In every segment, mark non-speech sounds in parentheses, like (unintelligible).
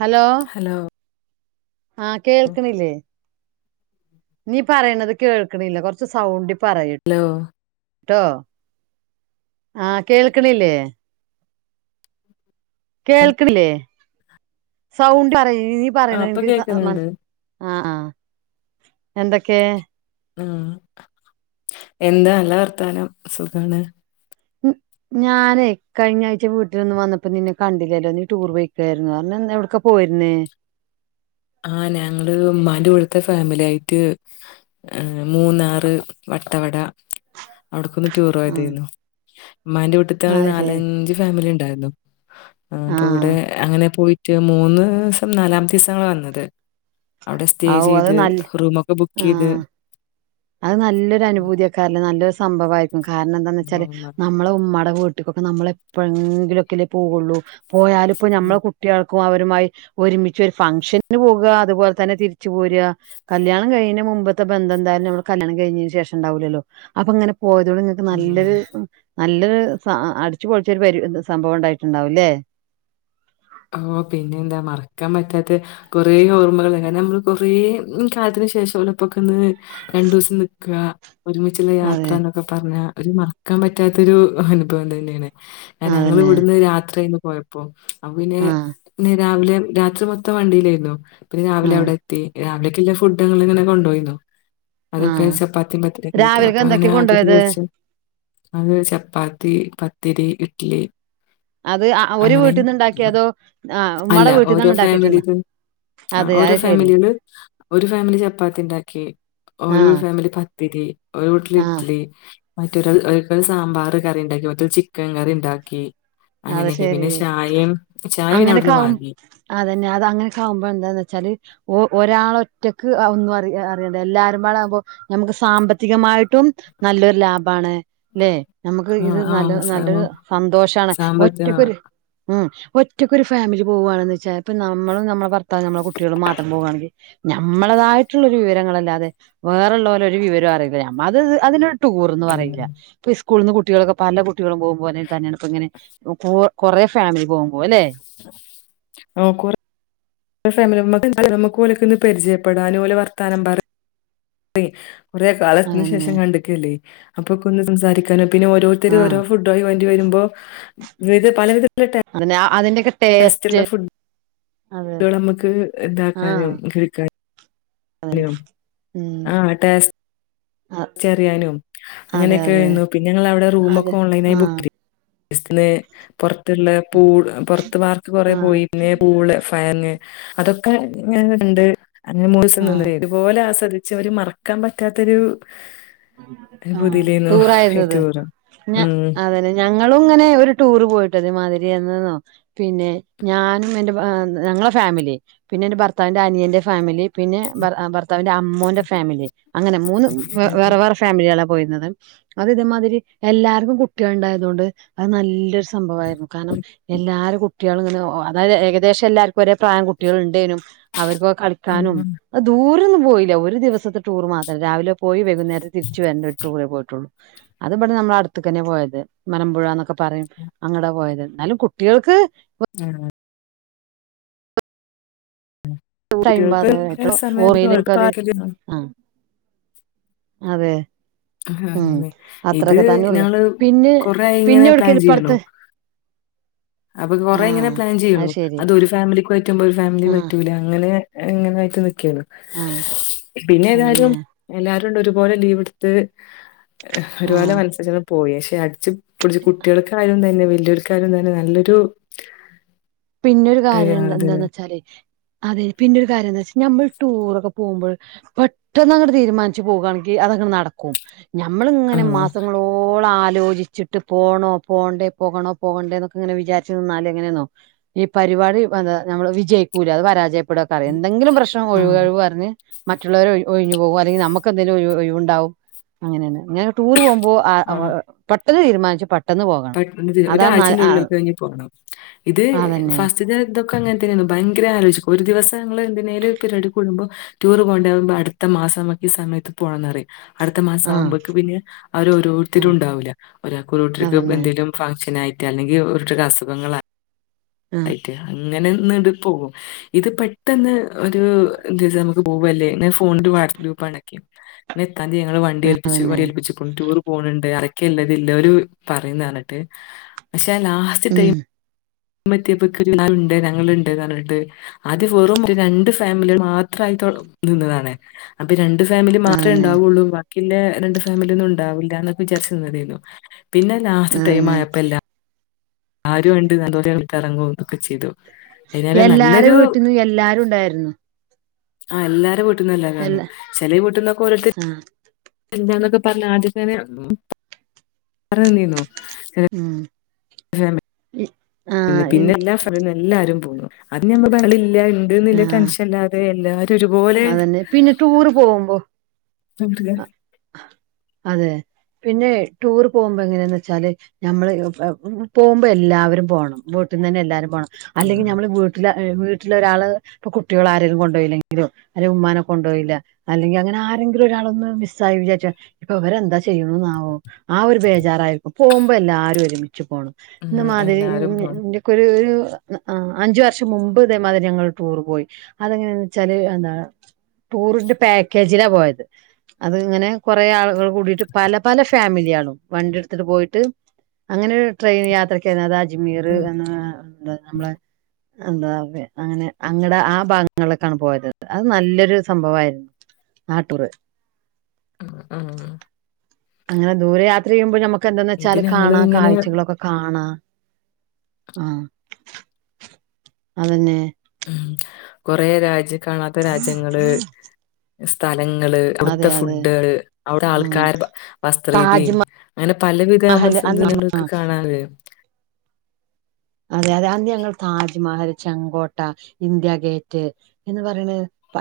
Hello ആ കേൾക്ക്ണില്ലേ നീ പറയണത് കേൾക്കണില്ല കുറച്ച് സൗണ്ട്. ഹലോ ട്ടോ ആ കേൾക്ക്ണില്ലേ. കേൾക്കണില്ലേ. സൗണ്ട് അറയ് നീ ആ പറയണ ഇപ്പൊ എനിക്ക് ത ആ കേക്കുന്നുണ്ട് മൻസ് ആ ആ എന്തൊക്കെ. ആ എന്താ നല്ല വർത്താനം സുഖാണ്. ഞാനേ കഴിഞ്ഞ ആഴ്ച വീട്ടിലൊന്നും വന്നപ്പോ നിന്നെ കണ്ടില്ലല്ലോ നീ ടൂർ പോയ്ക്കായിരുന്നു പർഞ്ഞു എവിടക്കെ പോയിരുന്നേ. ആ ഞങ്ങള് ഉമ്മാന്റെ വീട്ത്തെ ഫാമിലി ആയിറ്റ് മൂന്നാറ് വട്ടവട. അവ്ട്ക്കൊന്ന് ആഹ് ടൂറോയ്തേന്നു. (inaudible) ഉമ്മാന്റെ വീട്ട്ത്ത ആള് അത് ശരി നാലഞ്ച് ഫാമിലിണ്ട്. ഉണ്ടായിരുന്നു. ആ അപ്പൊ ആഹ് ഇവിടെ അങ്ങനെ പോയി മറ്റ മൂന്ന് ദിവസം നാലാമത്തെ ദിവസങ്ങള്ൾ വന്നത് അ അവിടെ സ്റ്റേ ആവൂ അത് ചെയ്ത് നല്ല റൂമ ഒക്കെ ബുക്ക് ആഹ് ചെയ്ത് അത് നല്ലൊരു അനുഭൂതിയക്കാറല്ല നല്ലൊരു സംഭവമായിയിരിക്കും കാരണം ച്ചാൽ ഉം, നമ്മള ഉമ്മടെ വി കുട്ടിക്കൊക്കെ നമ്മളെപ്പോഴെങ്കിലൊക്കെല്ലേ പോവു ള്ളൂ പോയാലും ഇപ്പോ മ്മളെ കുട്ടികൾക്ക അവരുമായി ഒരുമിച്ച് ഒരു ഫംഗഷനിന് പോകുക അതുപോലെ തന്നെ തിരിച്ചു പോരുക കല്യാണം കഴിഞ്ഞ മുമ്പത്തെ ബന്ധം എന്തായാലും ന കല്യാണം കഴിഞ്ഞതിന് ശേഷം ഉണ്ടാവൂല്ലോ അപ്പൊ അങ്ങനെ ഓ ഇതോട് നിങ്ങൾക്ക് ഉം, ഉം. നല്ലൊരു നല്ലൊരു സ അടിച്ചുപൊളിച്ചരു സംഭവം ഉണ്ടായിട്ടുണ്ടാവുംല്ലേ ഓ പിന്നെ എന്താ മറക്കാൻ പറ്റാത്ത കൊറെ ഓർമ്മകൾ ക നമ്മള് കൊറേ കാലത്തിന് ശേഷം വലപ്പൊക്കെ ഒന്ന് രണ്ടു ദിവസം നക്കുക ഒരുമിച്ചുള്ള യാത്ര അതെ എന്നൊക്കെ പറഞ്ഞാ ഒരു മറക്കാൻ പറ്റാത്തൊരു അനുഭവം തന്നെയാണ് ക ഞങ്ങൾ അതന്നെ ഇവിടുന്ന് രാത്ര പോയപ്പോ അ പിന്നെ ആഹ് രാവിലെ രാത്രി മൊത്തം വണ്ടിയിലായിരുന്നു പിന്നെ രാവിലെ ആഹ് അവിടെ എത്തി രാവിലേക്കെുള്ള ഫുഡങ്ങൾ ഇങ്ങനെ കൊണ്ടോ യിന്നോ അതൊക്കെ ആഹ് ചപ്പാത്തിയും പത്തി കഴട്ട രാവിലക്ക് അപ്പൊ അങ്ങനെ എന്തൊക്കെയാ കൊണ്ടുപോയത് അരിച്ച അത് ചപ്പാത്തി പത്തിരി ഇഡ്ലി അത് ഒരു വീട്ടിൽന്ന് ഉണ്ടാക്കി ക അതോ അല്ല ഓരോ ഫാമിലി ആ അതെ ഓരോ അത് ശെരി ഫാമിലി ഒരു ഫാമിലി ചപ്പാത്തി ഉണ്ടാക്കി ഓരോ ആഹ് ഫാമിലി ത്തിരി ഒര് വീട്ടിൽ ആഹ് ഇഡ്ഡലി മറ്റൊരാ ഒരിക്കൽ സാമ്പാർ കറി ഉണ്ടാക്കി മറ്റ ചിക്കൻ കറി ഉണ്ടാക്കി അത് അങ്ങനെയൊക്കെ ശെരി പിന്നെ ചായയും ചായ അങ്ങനൊക്കെ അവിടുന്ന് വാങ്ങി അതന്നെ അത് അങ്ങനെക്കുമ്പോ എന്താന്ന് വെച്ചാല് ഓ ഒരാള ഒറ്റക്ക് ഒന്നും അറ അറിയണ്ട എല്ലാവരുുംമ്പാടുമ്പോ നമുക്ക് സാമ്പത്തികമായിട്ടും നല്ലൊരു ലാഭമാണ് അല്ലെ നമുക്ക് ആ ഇത് നല്ല നല്ലൊരു സന്തോഷമാണ് അത ഉ ഒറ്റയ്ക്കൊ ഒരു ഫാമില പോകവാണന്ന് വെച്ചാൽ ഇപ്പ നമ്മള നമ്മ പറ ഇ നമ്മെ കുട്ടികളട് മാത്രം പോകുകയാെങ്കിൽ ഞമ്മളതായിട്ടുള്ളരു വിവരങ്ങളല്ലാതെ വേറള്ള പോലെ ഒരു വിവരം അറിയിില്ല അത് അതിന ടൂർന്ന് ഉം. പറയില്ലൊ സ്ൂുന്ന കുട്ടികൾക്കെ പല കുട്ടികളും പോകുമ പോോലെ തന്നാണ് ഇപ്പ ഇങ്ങനെ കുറേ ഫാമിലി പോകും പോല്ലെ ഫാമിലിമുക്ക് പോലൊക്കെന്ന് പരിചയപ്പെടാ അനഓലെ വർത്താനം പറ അ കുറെേ കാലത്തിന് അതന്നെ ശേഷം കണ്ടിക്കല്ലേ അപ്പൊക്ക കൊ സംസാരിക്കാന പിന്നെ ആഹ് ഓോരുത്തരോ ഫുഡയി വമ്പോ പല അ അതിന്റെ ബസ്റ്റുള്ള അതെ ഫുഡ് നമുക്ക് ആഹ് ഇതാക്കാനും കേക്കാനും ഉം അോ ആഹ് ടസ്റ്റ് തിച്ചറിയാനും അതെ അങ്ങനെയൊക്കെ അതെ ആരുന്നു പിന്നെ ഞങ്ങവിടെ റൂമ അതെ ഒക്കെ ഓൺലൈന ആായി ആഹ് ബുക്ക് ചെയ്യ ഇല്ലെ പൂൾ പുറത്ത്ു പാർക്ക് കൊറെ ആഹ് പോയിന്നെ പൂള് ഫയങ്ങ് അതൊക്കെ ഉണ്ട് അഞ്ു മൂ ദിവം തന്ന ആഹ് ഇപോലെ ആസ്വദ അവര് മറക്കാൻ പറ്റാത്തൊരു ആ അനുഭൂതിയിലായിരുന്നു ടൂറ ഈ ആായിരുന്നത് ടൂറ് ഉം അതെ ഞ ഞങ്ങളും ഇങ്ങനെ ഒരു ടൂർ പോയിട്ടത് മാതിരിയന്നോ പിന്നെ ഞാനും എന്റെ ഞങ്ങളെ ഫാമിലി പിന്നെ എന്റെ ഭർത്താവിന്റെ അനിയന്റെ ഫാമിലി പിന്നെ ഭർത്താവിന്റെ അമ്മൂന്റെ ഫാമിലി അങ്ങനെ മൂന്ന് ഉം. വേറെ വേറെ ഫാമിലിയാണ് പോയുന്നത് അത് ഇതേമാതിരി എല്ലാർക്കും കുട്ടികള ഉണ്ടായത കൊണ്ട് അത് നല്ലൊ സംഭവായിരുന്നു കാരണം എല്ലാരെ കു ട്ട്യോള് ഇങ്ങനെ ഓ അതായത് ഏകദേശം എല്ലർക്കും ഒരേ പ്രായം കുട്ട്യോള് ഇണ്ടേനും അവർക്കോ ഉം. കളിക്കാനും ഉം. അ ദൂരൊന്നും പോയില ഒരു ദിവസത്തെ ടൂർ മാത്രം രാവിലെ പോയി വ കുന്നേരം തിരിച്ച് വരണ്ട ഒരു ടൂറേ പോ ട്ടൊള്ളൂ. അത്ബടെ നമ്മളെ അട്ത്ത്ക്കെന്നെ പോയത്. മലമ്പുഴാന്നൊക്കെ പറയും. അങ്ങടാ പോയത്. എന്നാലും കുട്ട്യേൾക്ക് (unintelligible) ടൈം കുട്ടികൾക്ക് പാസ് സമയം (unintelligible) അത് പാർക്കില് ആഹ് അതെ ഉം അഹാണ്ലേ. ഇത് അത്രൊക്കെ തന്നെ ഉള്ളു ഞങ്ങള് പിന്നെ കൊറെ ആയി പിന്നെ ഇങ്ങനെ പ്ലാൻ എവിടക്കേലും ഇപ്പ ചെയ്യുണു അടുത്ത് അപ്പൊ കൊറെ ഇങ്ങനെ ആഹ് പ്ലാൻ ചെയ്യ്ണു. ശരി അത് ഒരു ഫാമിലിക്ക് പറ്റുമ്പോ ഒരു ഫാമിലിക്ക് ആഹ് പറ്റൂല. അങ്ങനെ എങ്ങനെ ആയിട്ട് ന് ക്കേന്ന്. ആഹ് പിന്നെ ഏതായാലും അതന്നെ എല്ലാരു ആണ്ട് ഒരുപോലെ ലീവ് ഇട്ത്ത് ഒരുപോലെ ആഹ് മനസ്സ് ച്ചാന്ന് പോയേ യട്ച്ചും പൊൾച്ച് കുട്ടിയേൾക്കായും ത ന്നെ വല്ല്യോൽകായാലും തന്നെ നല്ലൊ രു പിന്നൊരു കാര്യണ്ട് എന്താന്ന് വെച്ചാല് അതെ പിന്നൊരു കാര്യം എന്താ വെച്ചാ നമ്മൾ ടൂറൊക്കെ പോകുമ്പോൾ പെട്ടെന്ന് അങ്ങട്ട് തീരുമാനിച്ചു പോകാണെങ്കിൽ അതങ്ങട്ട് നടക്കും. ആ ഞമ്മളിങ്ങനെ മാസങ്ങളോളം ആ ലോചിച്ചിട്ട് പോണോ പോണ്ടേ പോകണോ പോകണ്ടേ എന്നൊക്കെ ഇങ്ങനെ വിചാരിച്ചു നിന്നാലെങ്ങനെ ന്നോ ഈ പരിപാടി എന്താ ഞമ്മള് വിജയിക്കൂല അത് പരാജയ പ്പെടെക്കാറം എന്തങ്കിലും പ്രശ്നം ആ ഒഴിവ് കഴിവ് പറഞ്ഞ് മറ്റുള്ളവര് ഒഴി ഒഴിഞ്ഞു പോകും അല്ലെങ്കിൽ നമുക്കന്തെലും ഒഴിവ് ഒഴിവുണ്ടാവും. അങ്ങനെണ് ഇങ്ങനെ ടൂർ പോവു മ്പോ അ ആ ഒ (unintelligible) തീരുമാനിച്ചു പ പ ഒരാഴ്ച്ചേന്റെ ഉള്ളിലൊക്കെ കഴിഞ്ഞ് പോകണം ഇത് അതന്നെ ഫസ്റ്റ്ത്തെ ത ക്ക അങ്ങനെ തന്നാണ് ഭയങ്കര ആലോചിക്കും ഒരു ദിവസം ഞങ്ങള് എന്തിനേലും പരിപാടിക്ക് കൂടുമ്പോ ടൂർ പോകണ്ടേ അടുത്ത മാസം നമക്ക് ഈ സമയത്ത് പോണന്നറയും അടുത്ത മാസം ആ ആവുമ്പക്ക് പിന്നെ ആ അവരോരോരുത്തരും ഉണ്ടാവൂല്ല ഒരാക്കൊരു ട്രി പെ അതന്നെ എന്തേലും ഫങ്ഷനായി ക്ക അല്ലെങ്കി ഇവര്ക്കൊക്കെ അസുഖങ്ങളാ ആ അയ്റ്റെ ള ങ്ങനെ ന്ന്ട് പോവും ഇത് പെട്ടെന്ന് ഒരു എന്തെയ്താ നമക്ക് പോവല്ലേ ഇങ്ങനെ ഫോണില് വാട്ട്സപ്പ് ഗ്രൂപ്പണ്ടാക്ക്യാ (unintelligible) (unintelligible) ഞങ്ങള് വണ്ടിയേൽപിച്ചു അതന്നെ വണ്ടിയേൽപിച്ച്കുൺ ടൂർ പോണ് ണ്ട് ആ ക്ക്യല്ലതില്ല ഒരു പറിംന്നർഞ്ഞ്ട്ട് അശ് (unintelligible) ലാസ്റ്റ് ടൈ ഉം മെത്ത്യ പ്പോക്കിന് ല്ലാരുണ്ട് ഞങ്ങള്ണ്ട് ന്നർഞ്ഞിട്ട് ആദ്യം വെറും രണ്ട് ഫാമില്യള് മാത്രയിട്ട് നിന്നതാണ് അപ്പൊ ഇര- ഫാമിലി മാത്രേ അതന്നെ ഉണ്ടാവയുള്ളൂ. (unintelligible) രണ്ടണ്ട് ഫാമിലി ഒന്നും ഉണ്ടാവില്ല എന്നൊക്കെ വിചാരിച്ചി നിന്നതായിരുന്നു. പിന്നെ ലാസ്റ്റ് ടൈം അതന്നെ ആയപ്പല്ലാ- ആരും ഉണ്ട് നന്തോത്തി ഇറങ്ങും എന്നൊക്കെ ചെയ്തു. അതിനാൽ എല്ലാരും നല്ലൊരു വീട്ടന്ന് എല്ലാരും ഉണ്ടായിരുന്നു. ആ എല്ലാരും- എല്ല (unintelligible) ചില വീട്ടുന്നൊക്കെ ഓരോത്ത എന്താന്നൊക്കെ പറഞ്ഞ ആദ്യത്ത തന്നെ പറ നീന്നോ ഉം അ (unintelligible) പി ഇൻ പിന്നെ എല്ലാ ഫലും എല്ലാരും പോന്നു. അത് (unintelligible) (unintelligible) ആഹ് ടെൻഷല്ലാതെ ല്ലാ അതന്നെ പിന്നെ ടൂറ് പോകുമ്പോ (unintelligible) അതെ പിന്നെ ടൂർ പോകുമ്പോ എങ്ങനെയാന്ന് വെച്ചാല് ഞമ്മള് പോകുമ്പോ എല്ലാവരും പോണം വീട്ട്ന്ന് തന്നെ എല്ലാരും പോണം ഉം അല്ലെങ്കിൽ ഞമ്മള് വീട്ടിലാ (unintelligible) വീട്ടിലൊരാള് ഇപ്പ കുട്ട്യേള് ആരെങ്കിലും കൊണ്ടോയില്ലങ്കിലോ അല്ലെ ഉമ്മാനെ കൊണ്ടോയില്ല അല്ലെങ്കി അങ്ങനെ ആരെങ്കിലും ഒരാളൊന്ന് മിസ്സ് മിസ്സായി വിചാരിച്ചാ ഇപ്പൊ ഇവരെന്താ ചെയ്യണ്ന്നാവോ ആ ഒരു ബേജാറായിരിക്കും. പോവുമ്പോ എല്ലാവാരും ഒരുമി ച്ച് പോണം ഉം ഇന്ന മാതിരി എല്ലാരും പോണം (unintelligible) ഒരു ആ അഞ്ചു വർഷം മുമ്പ് ഇതേമാതിരി ഞങ്ങള് ടൂർ പോയി അതെങ്ങനെയാന്ന് വെച്ചാല് എന്താ ടൂറിന്റെ പാക്കേജിലാ പോയത് അത് ഇങ്ങനെ കുറേ ആളുകൾ കൂടിട്ട് പല പല ഫാമിലി കാണും വണ്ടി എടുത്തിട്ട് പോയിട്ട് അങ്ങനെ ട്രെയിൻ യാത്രക്ക് അതാ അ ജ്മീർ ഉം എന്ന നമ്മളെ എന്താ അങ്ങനെ അങ്ങടെ ആ ഭാഗങ്ങളിലേക്കാണ് പോയത്ത് അത് നല്ലൊരു സംഭവമായിരുന്നു ആ ടൂറ് ആ ആ അങ്ങനെ ദൂരെ യാത്ര ചെയ്യുമ്പോൾ നമ്മക്ക് ക്ക എന്താന്ന് ഇത് വെച്ചാൽ ഞങ്ങള് കാണാ ഇങ്ങനെ കാഴ്ചകളൊക്കെ കാണാ ആ അതന്നെ ഉം കൊറേ രാജ്യത്ത് കാണാത്ത രാജ്യങ്ങള് സ്ഥല നിങ്ങള് അതെ അവിടത്തെ അതെ ഫുഡ്കള് അവിടെ ഉം ആൾകാർ വസ്ട്രീതി താജ്മഹൽ അങ്ങനെ പലവിധ നമ്മൾ അന്ന് സുന്തുനങ്ങൾക്ക് കാണാറ അതെ അതെ അന്ന് ഞങ്ങൾ താജ്മഹൽ ചെങ്കോട്ട ഇന്ത്യ ഗേറ്റ് എന്ന് പറയണ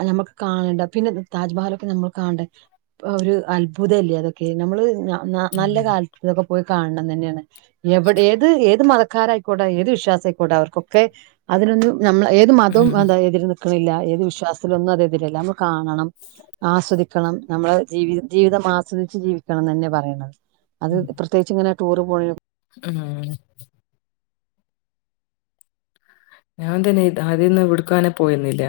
ഞമ്മൾക്ക് കാണണ്ട പിന്നെ താജ്മഹൽൊക്കെ നമ്മൾ കാണണ്ട ഒരു അത്ഭുത അല്ലേ അതൊക്കെ നമ്മള് ഉം നല്ല കാലത്ത് പ്പോ പോയി കാണണം തന്നെയാണ് എവിടെ ഏത് ഏത് മത കറ കൊട്ടെ ഏത് വിശ്വാസായികൊട്ടെ അവർക്കൊക്കെ അതിനൊന്ന് നമ്മളള് ഏത് മതവും ഉം എന്ത (unintelligible) ക്കില്ല ഏത് വിശ്വാസത്തിലൊന്നും അതെതിരല്ല നമ്മ കാണണം ആസ്വദിക്കണം നമ്മെള ജീവിത ജീവിതം ആസ്വദിച്ച് ജീവിക്കണം തന്നെ പറയണത് അത് പ്രത്യേകിച്ച് ഇങ്ങനെ ടൂറ് പോയ മ്മ് ഞാൻ തന്നെ ഇത് ആദ്യന്ന് എവിടേക്കെന്ന് പോയിരുന്നില്ല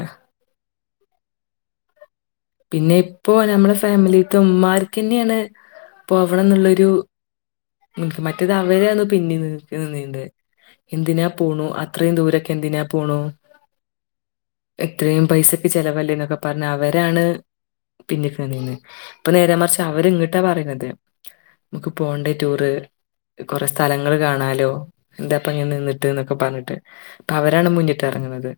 പിന്നെ ഇപ്പോ നമ്മെള ഫാമിലിത്തു ഉമ്മർക്ക് തന്നെയത് പോവണംന്നുള്ളൊരു ക്ക് മറ്റേത് അവരാണ് പിന്നീക്ക് നിന്നേന്ന് എന്തിനാ പോണു അത്രയും ദൂരൊക്കെ എന്തിനാ പോണു എത്രയും പൈസക്ക് ചെലവല്ലേ എന്നൊക്കെ പറഞ്ഞ അവരാണ് പിന്നിക്ക് നിന്നേന്ന് ഇപ്പൊ നേരെ മറിച്ച് അവര് ഇങ്ങോട്ടാ പറയുന്നത് നക്ക് പോണ്ടേ റ്റൂറ് കൊറെ സ്ഥലങ്ങള് കാണാലോ എന്താപ്പ ഇങ്ങി നിന്നിട്ട് ന്നൊക്കെ പറഞ്ഞിട്ട് അവരാണ് മുന്നിട്ട് എറങ്ങുന്നത്